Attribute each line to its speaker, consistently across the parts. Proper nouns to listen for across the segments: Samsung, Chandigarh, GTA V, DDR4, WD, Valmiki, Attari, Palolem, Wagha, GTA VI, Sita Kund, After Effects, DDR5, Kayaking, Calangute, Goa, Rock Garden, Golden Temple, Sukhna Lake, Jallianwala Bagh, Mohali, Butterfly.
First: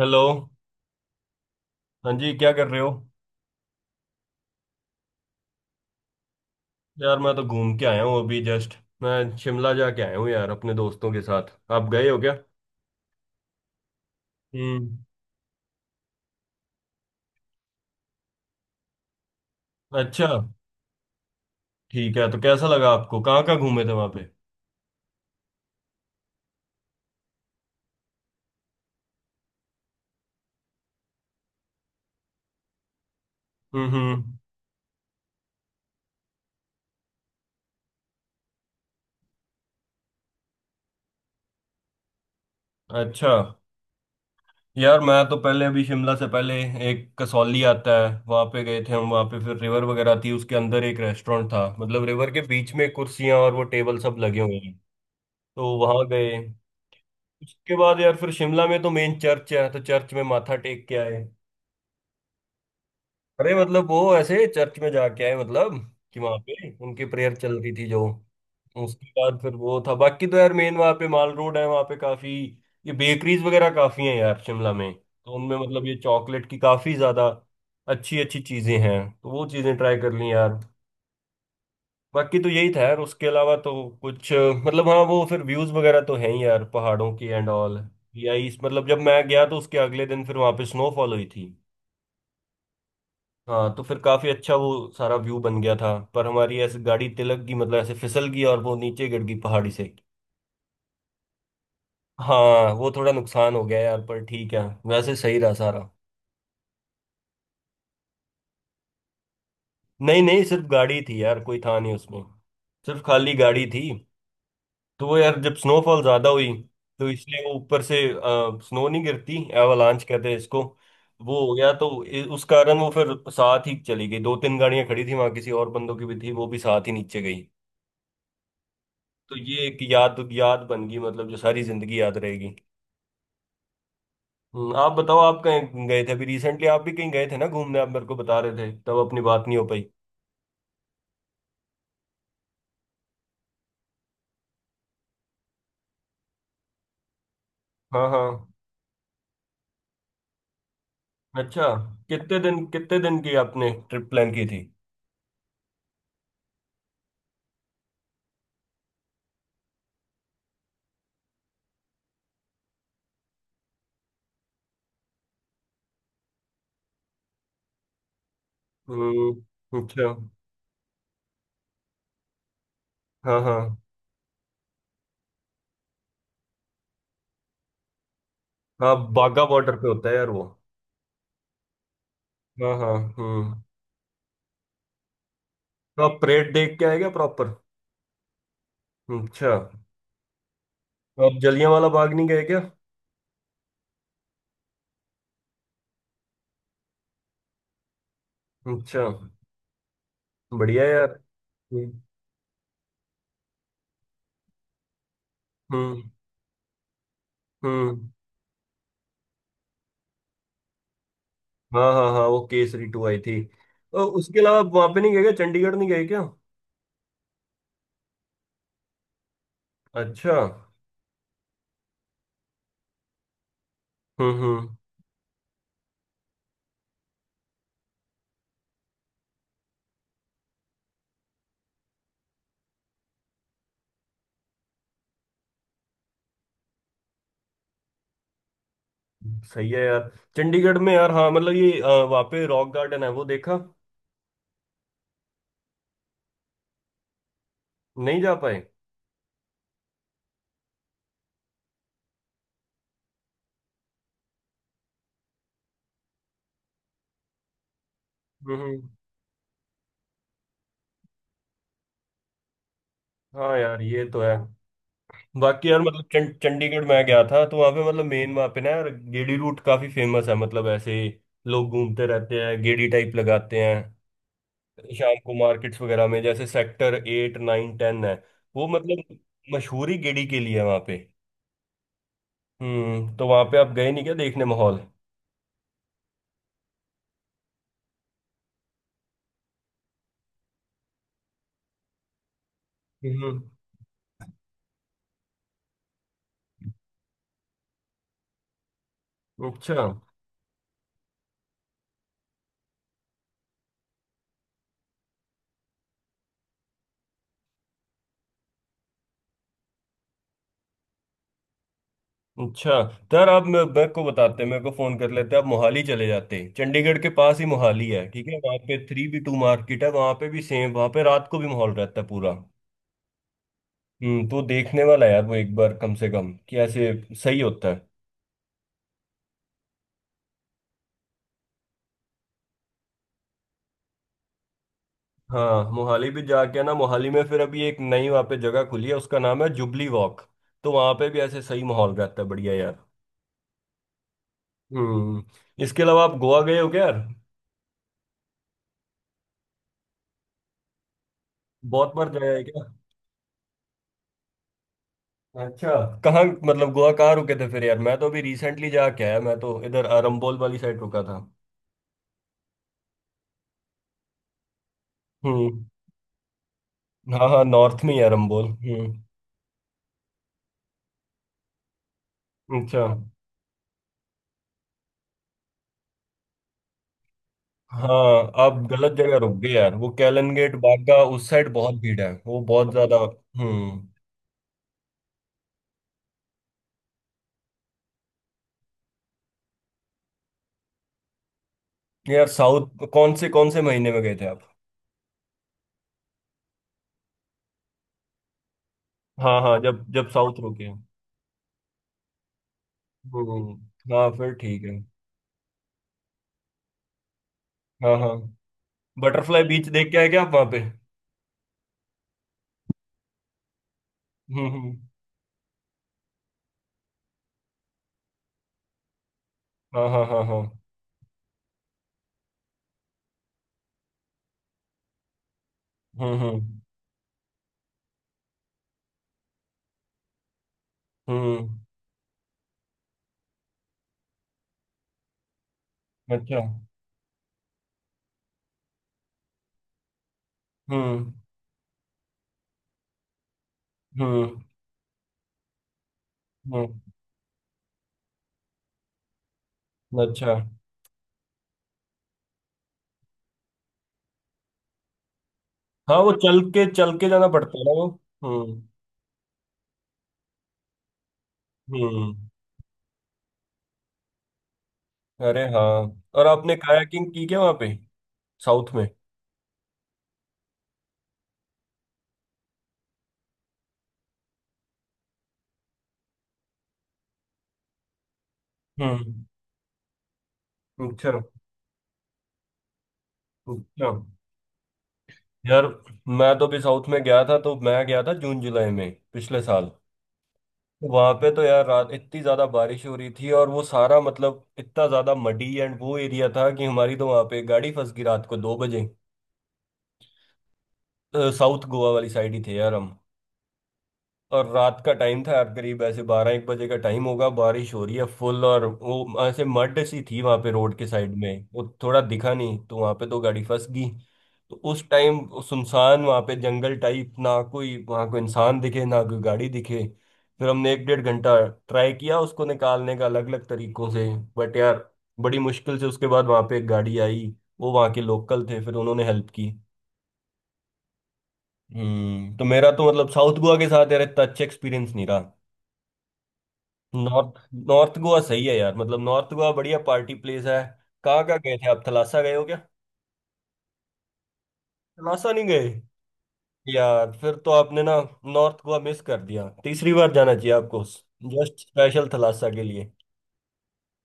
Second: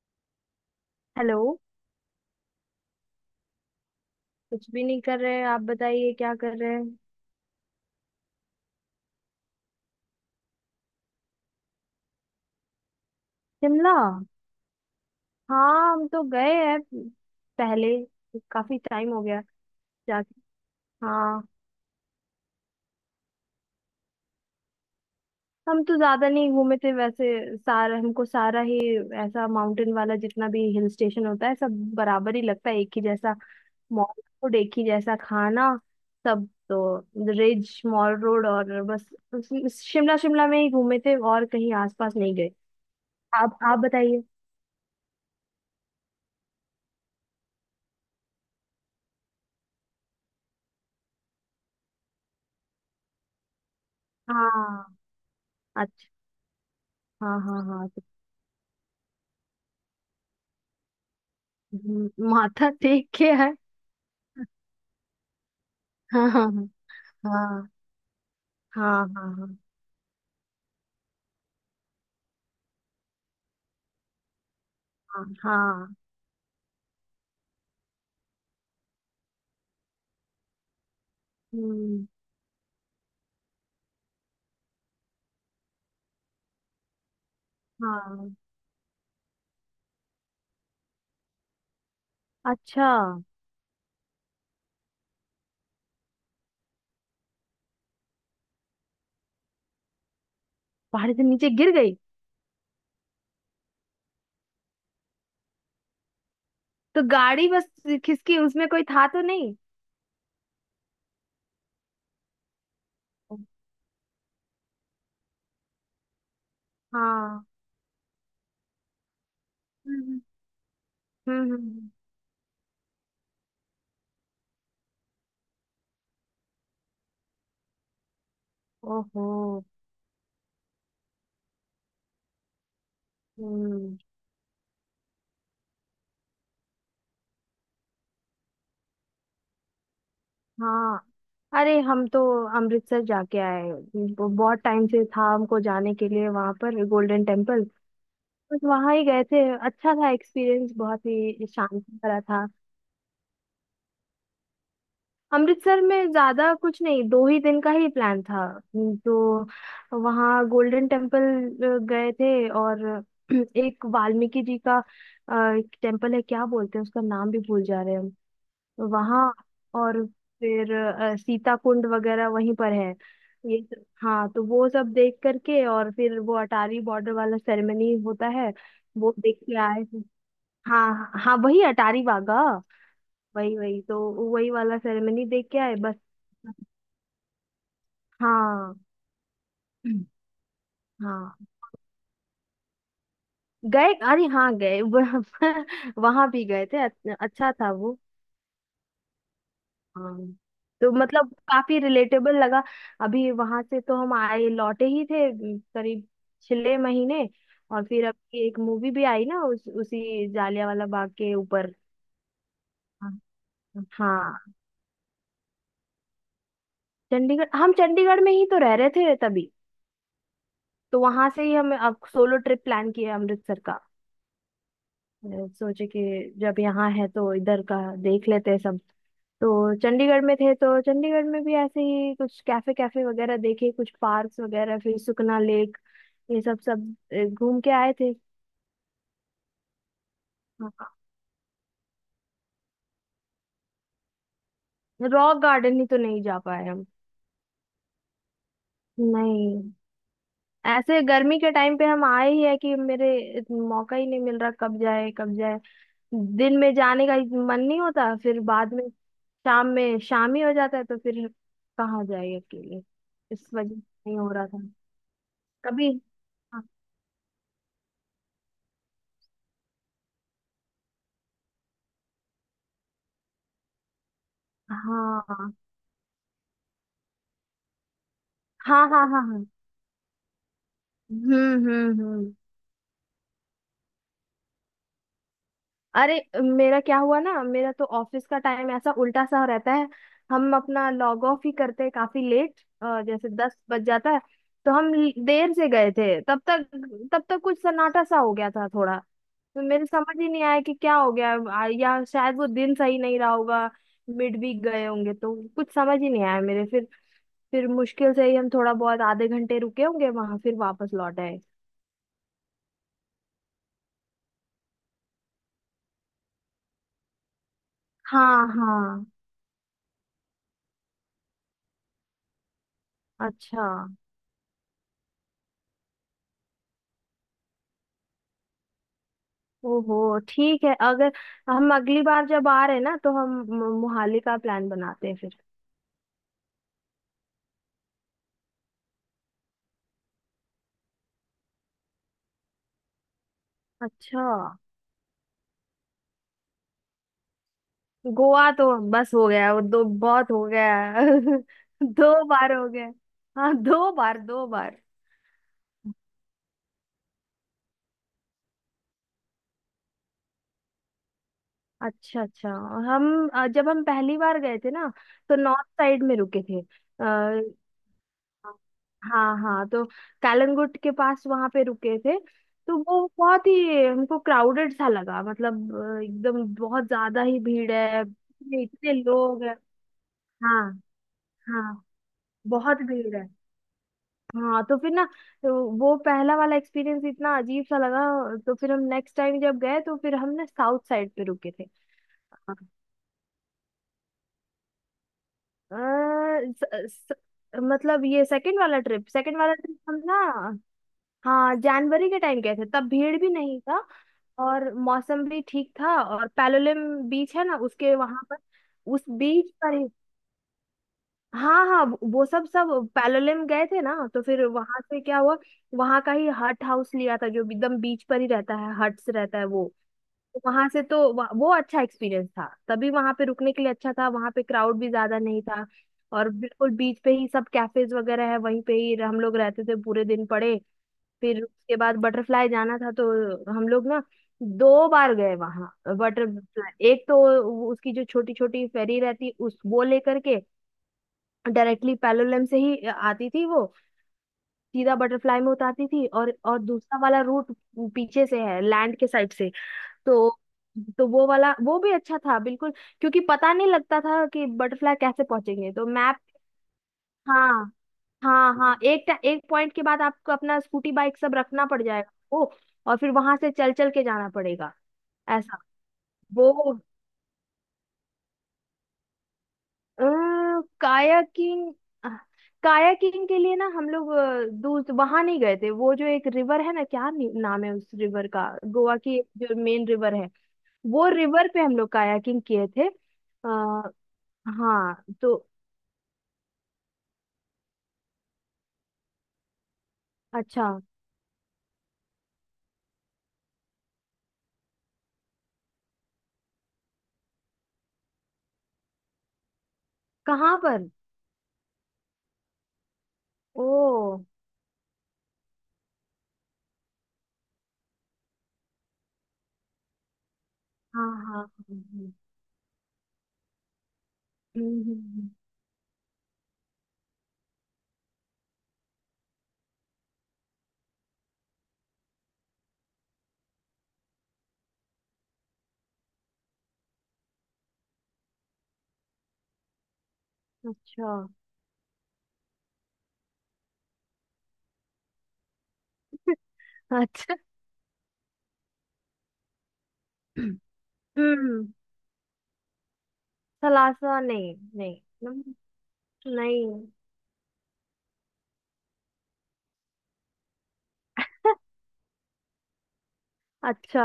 Speaker 1: Hello.
Speaker 2: Hello.
Speaker 1: हाँ जी, क्या कर रहे हो?
Speaker 2: कुछ भी नहीं कर रहे। आप बताइए क्या कर रहे हैं।
Speaker 1: यार मैं तो घूम के आया हूँ अभी जस्ट। मैं शिमला जाके आया हूँ यार अपने दोस्तों के साथ। आप गए हो क्या?
Speaker 2: शिमला।
Speaker 1: हम्म।
Speaker 2: हाँ, हम तो गए हैं पहले। काफी टाइम हो गया
Speaker 1: अच्छा।
Speaker 2: जाके। हाँ।
Speaker 1: ठीक है, तो कैसा लगा आपको? कहाँ कहाँ घूमे थे वहाँ पे?
Speaker 2: हम तो ज्यादा नहीं घूमे थे वैसे। सारा हमको सारा ही ऐसा माउंटेन वाला, जितना भी हिल स्टेशन होता है सब बराबर ही लगता है, एक ही जैसा। मॉल
Speaker 1: हम्म।
Speaker 2: रोड एक ही जैसा, खाना सब तो। रिज, मॉल रोड और बस। उस- शिमला शिमला में ही घूमे थे और कहीं आसपास नहीं गए।
Speaker 1: अच्छा।
Speaker 2: आप बताइए।
Speaker 1: यार मैं तो पहले, अभी शिमला से पहले एक कसौली आता है वहाँ पे गए थे हम। वहाँ पे फिर रिवर वगैरह थी, उसके अंदर एक रेस्टोरेंट था मतलब रिवर के बीच में कुर्सियाँ और वो टेबल सब लगे हुए हैं।
Speaker 2: हाँ।
Speaker 1: तो वहाँ
Speaker 2: अच्छा।
Speaker 1: गए।
Speaker 2: हाँ हाँ
Speaker 1: उसके
Speaker 2: हाँ।
Speaker 1: बाद यार फिर शिमला में तो मेन चर्च है, तो चर्च में माथा टेक के आए।
Speaker 2: माथा टेक के है।
Speaker 1: अरे मतलब वो ऐसे चर्च में जाके आए मतलब कि
Speaker 2: हाँ
Speaker 1: वहां
Speaker 2: हाँ
Speaker 1: पे उनकी प्रेयर चल
Speaker 2: हाँ
Speaker 1: रही थी जो।
Speaker 2: हाँ
Speaker 1: उसके
Speaker 2: हाँ
Speaker 1: बाद फिर
Speaker 2: हाँ
Speaker 1: वो था, बाकी तो यार मेन वहां पे माल रोड है, वहां पे काफी ये बेकरीज वगैरह काफी हैं यार शिमला में।
Speaker 2: हाँ
Speaker 1: तो उनमें मतलब
Speaker 2: हाँ,
Speaker 1: ये चॉकलेट की काफी ज्यादा अच्छी अच्छी चीजें हैं, तो वो चीजें ट्राई कर ली यार।
Speaker 2: हम्म।
Speaker 1: बाकी तो यही था यार उसके अलावा तो। कुछ मतलब हाँ, वो फिर व्यूज वगैरह तो है ही यार पहाड़ों की एंड ऑल।
Speaker 2: हाँ।
Speaker 1: या इस मतलब जब मैं गया तो उसके अगले दिन फिर वहां पे स्नोफॉल हुई थी।
Speaker 2: अच्छा।
Speaker 1: हाँ, तो फिर काफी अच्छा वो सारा व्यू बन गया था। पर हमारी ऐसे गाड़ी तिलक की मतलब ऐसे फिसल गई और वो नीचे गिर गई पहाड़ी से।
Speaker 2: पहाड़ी से नीचे गिर गई?
Speaker 1: हाँ, वो थोड़ा नुकसान हो गया यार, पर ठीक है। वैसे सही रहा सारा।
Speaker 2: तो गाड़ी बस खिसकी, उसमें कोई था तो नहीं?
Speaker 1: नहीं नहीं, सिर्फ गाड़ी थी यार, कोई था नहीं उसमें। सिर्फ खाली गाड़ी थी। तो वो यार जब स्नोफॉल ज्यादा हुई तो इसलिए
Speaker 2: हाँ।
Speaker 1: वो ऊपर से स्नो नहीं गिरती, एवालांच
Speaker 2: हम्म
Speaker 1: कहते हैं इसको।
Speaker 2: हम्म
Speaker 1: वो
Speaker 2: हम्म,
Speaker 1: हो
Speaker 2: हम्म,
Speaker 1: गया, तो
Speaker 2: हम्म।
Speaker 1: उस कारण वो फिर साथ ही चली गई। दो तीन गाड़ियां खड़ी थी वहां किसी और बंदों की भी थी, वो भी साथ ही नीचे गई।
Speaker 2: ओहो।
Speaker 1: तो ये एक याद याद बन गई मतलब जो सारी जिंदगी याद रहेगी।
Speaker 2: हम्म।
Speaker 1: आप बताओ, आप कहीं गए थे अभी रिसेंटली? आप भी कहीं गए थे ना घूमने, आप मेरे को बता रहे थे, तब अपनी बात नहीं हो पाई।
Speaker 2: हाँ। अरे हम तो अमृतसर जाके आए। वो बहुत टाइम से था हमको जाने के लिए, वहां पर गोल्डन टेम्पल।
Speaker 1: हाँ हाँ।
Speaker 2: बस वहां ही गए थे। अच्छा था एक्सपीरियंस, बहुत ही
Speaker 1: अच्छा।
Speaker 2: शांति भरा
Speaker 1: कितने
Speaker 2: था।
Speaker 1: दिन कितने दिन की आपने ट्रिप प्लान की थी?
Speaker 2: अमृतसर में ज्यादा कुछ नहीं, दो ही दिन का ही प्लान था। तो वहाँ गोल्डन टेम्पल गए थे, और एक वाल्मीकि जी का टेम्पल है, क्या बोलते हैं उसका नाम, भी भूल जा रहे हैं हम। वहाँ
Speaker 1: हम्म।
Speaker 2: और
Speaker 1: अच्छा।
Speaker 2: फिर सीता कुंड वगैरह वहीं पर है।
Speaker 1: हाँ हाँ
Speaker 2: हाँ, तो वो सब देख करके, और फिर वो अटारी बॉर्डर वाला सेरेमनी होता है,
Speaker 1: हाँ,
Speaker 2: वो देख
Speaker 1: बागा
Speaker 2: के
Speaker 1: बॉर्डर
Speaker 2: आए
Speaker 1: पे
Speaker 2: थे।
Speaker 1: होता है यार वो।
Speaker 2: हाँ हाँ, वही अटारी वाघा।
Speaker 1: हाँ हाँ।
Speaker 2: वही
Speaker 1: हम्म।
Speaker 2: वही तो। वही वाला सेरेमनी देख के आए बस।
Speaker 1: तो आप परेड देख के आए क्या प्रॉपर?
Speaker 2: हाँ
Speaker 1: अच्छा। तो
Speaker 2: हाँ।
Speaker 1: आप जलियांवाला बाग नहीं गए क्या?
Speaker 2: गए, अरे हाँ गए। वहां भी गए थे। अच्छा था वो।
Speaker 1: अच्छा।
Speaker 2: हाँ।
Speaker 1: बढ़िया
Speaker 2: तो
Speaker 1: यार।
Speaker 2: मतलब काफी
Speaker 1: हम्म
Speaker 2: रिलेटेबल लगा। अभी वहां से तो हम आए लौटे ही थे
Speaker 1: हम्म
Speaker 2: करीब 6 महीने। और फिर
Speaker 1: हम्म।
Speaker 2: अभी एक मूवी भी आई ना, उसी जालियांवाला बाग के ऊपर।
Speaker 1: हाँ हाँ हाँ, वो केसरी 2
Speaker 2: हाँ।
Speaker 1: आई थी। और उसके
Speaker 2: हाँ।
Speaker 1: अलावा आप वहां पे नहीं गए क्या? चंडीगढ़ नहीं गए क्या?
Speaker 2: चंडीगढ़, हम चंडीगढ़ में ही तो रह रहे थे तभी।
Speaker 1: अच्छा।
Speaker 2: तो वहां से ही हम अब सोलो ट्रिप प्लान किया अमृतसर का।
Speaker 1: हम्म।
Speaker 2: मैं सोचे कि जब यहाँ है तो इधर का देख लेते हैं सब। तो चंडीगढ़ में थे तो चंडीगढ़ में भी ऐसे ही कुछ कैफे कैफे वगैरह देखे, कुछ पार्क्स वगैरह, फिर सुखना लेक, ये सब सब घूम के आए थे।
Speaker 1: सही है यार।
Speaker 2: हाँ,
Speaker 1: चंडीगढ़ में यार, हाँ मतलब ये वहाँ पे रॉक गार्डन है, वो देखा?
Speaker 2: रॉक गार्डन ही तो नहीं जा पाए हम।
Speaker 1: नहीं जा पाए?
Speaker 2: नहीं। ऐसे गर्मी के टाइम पे हम आए ही है कि, मेरे मौका ही नहीं मिल रहा, कब जाए कब जाए। दिन में जाने का मन नहीं होता, फिर
Speaker 1: हम्म
Speaker 2: बाद
Speaker 1: हम्म।
Speaker 2: में शाम ही हो जाता है, तो फिर कहाँ जाए अकेले? इस
Speaker 1: हाँ
Speaker 2: वजह से
Speaker 1: यार, ये
Speaker 2: नहीं
Speaker 1: तो
Speaker 2: हो
Speaker 1: है।
Speaker 2: रहा था
Speaker 1: बाकी यार
Speaker 2: कभी।
Speaker 1: मतलब
Speaker 2: हाँ
Speaker 1: चंडीगढ़ मैं गया था तो वहाँ पे मतलब मेन वहाँ पे ना यार गेड़ी रूट काफी फेमस है। मतलब ऐसे ही लोग घूमते रहते हैं, गेड़ी टाइप लगाते हैं। शाम को
Speaker 2: हाँ
Speaker 1: मार्केट्स वगैरह में, जैसे सेक्टर 8, 9, 10 है, वो
Speaker 2: हाँ हाँ
Speaker 1: मतलब
Speaker 2: हाँ हाँ।
Speaker 1: मशहूरी गेड़ी के लिए है वहाँ पे।
Speaker 2: हम्म।
Speaker 1: हम्म। तो वहां पे आप गए नहीं क्या देखने माहौल?
Speaker 2: अरे मेरा क्या हुआ ना, मेरा तो ऑफिस का टाइम ऐसा उल्टा सा रहता है। हम अपना लॉग ऑफ ही करते हैं काफी लेट, जैसे
Speaker 1: हम्म।
Speaker 2: 10 बज जाता है। तो हम देर से गए थे, तब तक कुछ सन्नाटा सा हो गया था थोड़ा। तो
Speaker 1: अच्छा।
Speaker 2: मेरे समझ ही नहीं आया कि क्या हो गया। या शायद वो दिन सही नहीं रहा होगा। मिड वीक गए होंगे तो कुछ समझ ही नहीं आया मेरे। फिर मुश्किल से ही हम थोड़ा बहुत आधे घंटे रुके होंगे वहां, फिर वापस लौट आए।
Speaker 1: अच्छा यार, आप मेरे को बताते, मेरे को फोन कर लेते। आप मोहाली चले जाते, चंडीगढ़ के पास ही मोहाली है। ठीक है,
Speaker 2: हाँ
Speaker 1: वहां पे
Speaker 2: हाँ।
Speaker 1: 3B2 मार्केट है, वहां पे भी सेम वहां पे रात को भी माहौल रहता है पूरा।
Speaker 2: अच्छा।
Speaker 1: हम्म। तो देखने वाला है यार वो एक बार कम से कम, कि ऐसे सही होता है।
Speaker 2: ओहो, ठीक है। अगर हम अगली बार जब आ रहे हैं ना, तो हम मोहाली का प्लान बनाते हैं फिर।
Speaker 1: हाँ, मोहाली भी जाके ना, मोहाली में फिर अभी एक नई वहां पे जगह खुली है, उसका नाम है जुबली वॉक। तो वहां पे भी ऐसे सही माहौल रहता है, बढ़िया यार।
Speaker 2: अच्छा।
Speaker 1: हम्म। इसके अलावा आप गोवा गए हो क्या यार?
Speaker 2: गोवा तो बस हो गया वो, दो बहुत हो गया।
Speaker 1: बहुत बार
Speaker 2: दो
Speaker 1: जाया है
Speaker 2: बार
Speaker 1: क्या?
Speaker 2: हो गया। हाँ, दो बार दो बार।
Speaker 1: अच्छा। कहाँ मतलब गोवा कहाँ रुके थे फिर यार? मैं तो अभी रिसेंटली जाके आया, मैं तो इधर अरम्बोल वाली साइड रुका था।
Speaker 2: अच्छा। अच्छा। हम जब हम पहली बार गए थे ना तो
Speaker 1: हम्म।
Speaker 2: नॉर्थ साइड में रुके थे।
Speaker 1: हाँ
Speaker 2: आ,
Speaker 1: हाँ, नॉर्थ में ही है अरम्बोल। हम्म।
Speaker 2: हाँ हाँ। तो कालनगुट के पास वहां पे रुके थे। तो
Speaker 1: अच्छा।
Speaker 2: वो बहुत ही हमको क्राउडेड सा लगा, मतलब एकदम बहुत ज्यादा ही भीड़ है,
Speaker 1: हाँ, आप
Speaker 2: इतने
Speaker 1: गलत
Speaker 2: इतने
Speaker 1: जगह रुक
Speaker 2: लोग
Speaker 1: गए
Speaker 2: हैं।
Speaker 1: यार। वो कैलन गेट
Speaker 2: हाँ
Speaker 1: बागा उस साइड बहुत
Speaker 2: हाँ,
Speaker 1: भीड़ है, वो बहुत
Speaker 2: बहुत
Speaker 1: ज्यादा।
Speaker 2: भीड़ है।
Speaker 1: हम्म।
Speaker 2: हाँ तो फिर ना, तो वो पहला वाला एक्सपीरियंस इतना अजीब सा लगा। तो फिर हम नेक्स्ट टाइम जब गए तो फिर हम ना साउथ साइड पे रुके थे।
Speaker 1: यार साउथ कौन से महीने में गए थे आप?
Speaker 2: अ, स, स, मतलब ये सेकंड वाला ट्रिप, सेकंड
Speaker 1: हाँ
Speaker 2: वाला
Speaker 1: हाँ,
Speaker 2: ट्रिप
Speaker 1: जब
Speaker 2: हम
Speaker 1: जब
Speaker 2: ना।
Speaker 1: साउथ रुके।
Speaker 2: हाँ, जनवरी के टाइम गए थे, तब भीड़ भी
Speaker 1: हम्म,
Speaker 2: नहीं था
Speaker 1: हाँ फिर ठीक
Speaker 2: और
Speaker 1: है।
Speaker 2: मौसम भी ठीक था। और पैलोलिम बीच है ना उसके
Speaker 1: हाँ हाँ।
Speaker 2: वहां पर, उस
Speaker 1: बटरफ्लाई
Speaker 2: बीच
Speaker 1: बीच
Speaker 2: पर ही।
Speaker 1: देख के आए क्या आप वहाँ पे?
Speaker 2: हाँ हाँ। वो सब सब पैलोलिम गए थे ना, तो फिर
Speaker 1: हम्म।
Speaker 2: वहां से क्या हुआ, वहां का ही हट हाउस लिया था जो एकदम बीच पर ही रहता है, हट्स रहता है वो।
Speaker 1: हाँ हाँ हाँ हाँ।
Speaker 2: वहां से तो वो अच्छा एक्सपीरियंस था, तभी वहां पे रुकने के लिए अच्छा था, वहां पे क्राउड भी ज्यादा नहीं था।
Speaker 1: हम्म
Speaker 2: और
Speaker 1: हम्म
Speaker 2: बिल्कुल बीच पे ही सब कैफेज वगैरह है, वहीं पे ही हम लोग रहते थे पूरे दिन पड़े। फिर
Speaker 1: हम्म।
Speaker 2: उसके बाद बटरफ्लाई जाना था, तो हम लोग ना दो बार गए वहां
Speaker 1: अच्छा।
Speaker 2: बटरफ्लाई। एक तो उसकी जो छोटी छोटी फेरी रहती, उस वो लेकर के
Speaker 1: हम्म
Speaker 2: डायरेक्टली पैलोलम से ही आती थी वो,
Speaker 1: हम्म
Speaker 2: सीधा बटरफ्लाई में उतारती थी। और
Speaker 1: हम्म।
Speaker 2: दूसरा वाला रूट पीछे से है, लैंड के साइड से तो।
Speaker 1: अच्छा।
Speaker 2: तो वो वाला, वो भी अच्छा था बिल्कुल। क्योंकि पता नहीं लगता था कि बटरफ्लाई कैसे पहुंचेंगे, तो
Speaker 1: हाँ, वो
Speaker 2: मैप।
Speaker 1: चल के जाना पड़ता है ना
Speaker 2: हाँ
Speaker 1: वो।
Speaker 2: हाँ
Speaker 1: हम्म
Speaker 2: हाँ। एक पॉइंट के बाद आपको अपना स्कूटी बाइक सब रखना पड़ जाएगा
Speaker 1: हम्म।
Speaker 2: वो। और फिर वहां से चल चल के जाना पड़ेगा।
Speaker 1: अरे
Speaker 2: ऐसा
Speaker 1: हाँ, और आपने
Speaker 2: वो
Speaker 1: कायाकिंग की क्या वहाँ पे? साउथ में।
Speaker 2: कायाकिंग। कायाकिंग के लिए ना, हम लोग दूर वहां नहीं गए थे, वो जो एक रिवर है ना, क्या नाम है उस रिवर का, गोवा की
Speaker 1: हम्म।
Speaker 2: जो मेन रिवर है, वो
Speaker 1: अच्छा।
Speaker 2: रिवर पे हम लोग कायाकिंग किए थे।
Speaker 1: अच्छा
Speaker 2: हाँ तो।
Speaker 1: यार, मैं तो भी साउथ में गया था, तो मैं गया था जून जुलाई में पिछले साल।
Speaker 2: अच्छा।
Speaker 1: वहां पे तो यार रात इतनी ज्यादा बारिश हो रही थी और वो सारा मतलब इतना ज्यादा मडी एंड वो एरिया था कि हमारी तो वहां पे गाड़ी फंस गई रात को 2 बजे।
Speaker 2: कहाँ पर?
Speaker 1: साउथ गोवा वाली साइड ही थे यार हम।
Speaker 2: ओ।
Speaker 1: और रात का टाइम था यार, करीब ऐसे बारह एक बजे का टाइम होगा, बारिश हो रही है फुल और वो ऐसे मड सी थी वहां पे रोड के
Speaker 2: हाँ
Speaker 1: साइड
Speaker 2: हाँ
Speaker 1: में, वो
Speaker 2: हाँ,
Speaker 1: थोड़ा
Speaker 2: हाँ।
Speaker 1: दिखा नहीं, तो वहां पे तो गाड़ी फंस गई। तो उस टाइम
Speaker 2: हम्म।
Speaker 1: सुनसान वहां पे जंगल टाइप, ना कोई वहां कोई इंसान दिखे ना कोई गाड़ी दिखे। फिर हमने एक डेढ़ घंटा ट्राई किया उसको निकालने का अलग अलग तरीकों से। बट यार, बड़ी मुश्किल से उसके बाद वहां पे एक गाड़ी आई, वो वहां के लोकल थे, फिर उन्होंने हेल्प की।
Speaker 2: अच्छा।
Speaker 1: हम्म। तो मेरा तो मतलब साउथ गोवा के साथ यार इतना अच्छा एक्सपीरियंस नहीं रहा।
Speaker 2: अच्छा।
Speaker 1: नॉर्थ नॉर्थ गोवा सही है यार। मतलब नॉर्थ गोवा बढ़िया पार्टी प्लेस है। कहाँ कहाँ गए
Speaker 2: हम्म।
Speaker 1: थे आप? थलासा गए हो क्या?
Speaker 2: सलासा, नहीं नहीं।
Speaker 1: थलासा नहीं
Speaker 2: हम्म,
Speaker 1: गए?
Speaker 2: नहीं।
Speaker 1: यार फिर तो आपने ना नॉर्थ गोवा मिस कर दिया। तीसरी बार जाना चाहिए आपको जस्ट स्पेशल थलासा के लिए।
Speaker 2: अच्छा।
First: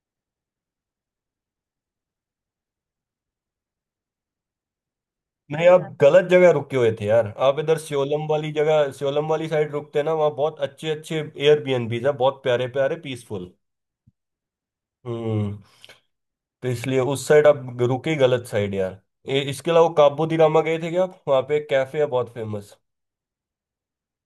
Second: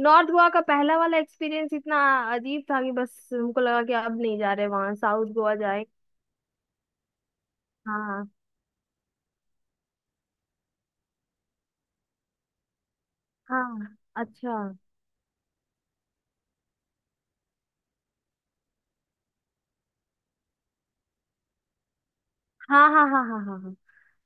Speaker 2: नॉर्थ गोवा का पहला वाला एक्सपीरियंस इतना अजीब था कि बस हमको लगा कि अब नहीं जा रहे वहां, साउथ गोवा
Speaker 1: नहीं, आप
Speaker 2: जाए।
Speaker 1: गलत जगह रुके हुए थे यार। आप इधर श्योलम
Speaker 2: हाँ
Speaker 1: वाली जगह, श्योलम वाली साइड रुकते ना, वहाँ बहुत अच्छे अच्छे एयरबीएनबीज है, बहुत प्यारे प्यारे, पीसफुल।
Speaker 2: हाँ। अच्छा।
Speaker 1: हम्म। तो इसलिए उस साइड आप रुके, गलत साइड यार। इसके अलावा काबू दी रामा गए थे क्या आप वहाँ पे? एक कैफे है बहुत फेमस।
Speaker 2: हाँ हाँ हाँ हाँ हाँ हाँ।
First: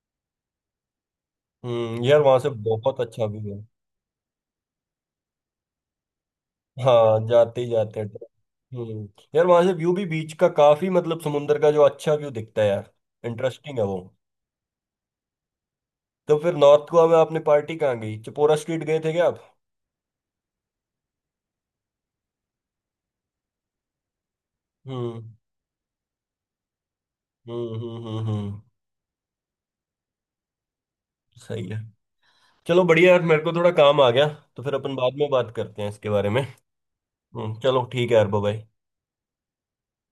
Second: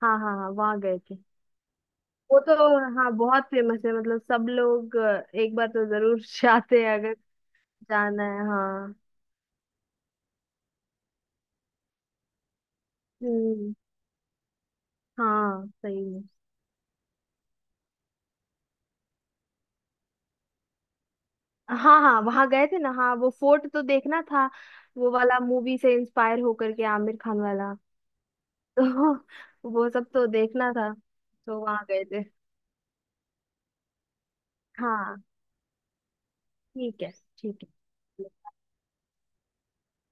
Speaker 2: हाँ हाँ हाँ, वहाँ गए थे।
Speaker 1: हम्म, यार वहां
Speaker 2: वो
Speaker 1: से
Speaker 2: तो
Speaker 1: बहुत
Speaker 2: हाँ,
Speaker 1: अच्छा
Speaker 2: बहुत
Speaker 1: व्यू है।
Speaker 2: फेमस है, मतलब सब लोग एक बार तो जरूर जाते हैं, अगर
Speaker 1: हाँ, जाते ही जाते हैं।
Speaker 2: जाना है। हाँ।
Speaker 1: हम्म। यार वहां से व्यू भी बीच का काफी, मतलब समुंदर का जो अच्छा व्यू दिखता है यार।
Speaker 2: हम्म।
Speaker 1: इंटरेस्टिंग है वो।
Speaker 2: हाँ, सही में।
Speaker 1: तो फिर नॉर्थ गोवा में आपने पार्टी कहाँ गई, चिपोरा स्ट्रीट गए थे क्या आप?
Speaker 2: हाँ हाँ, वहां गए थे ना। हाँ, वो फोर्ट तो देखना था, वो
Speaker 1: हम्म
Speaker 2: वाला मूवी से इंस्पायर होकर के, आमिर खान
Speaker 1: हम्म
Speaker 2: वाला।
Speaker 1: हम्म हम्म हम्म,
Speaker 2: तो वो सब तो देखना था, तो
Speaker 1: सही है।
Speaker 2: वहां गए थे।
Speaker 1: चलो बढ़िया यार, मेरे को थोड़ा काम आ गया। तो फिर अपन बाद
Speaker 2: हाँ
Speaker 1: में बात करते हैं इसके बारे में।
Speaker 2: ठीक है। ठीक
Speaker 1: हम्म,
Speaker 2: है।
Speaker 1: चलो ठीक है यार, बाय।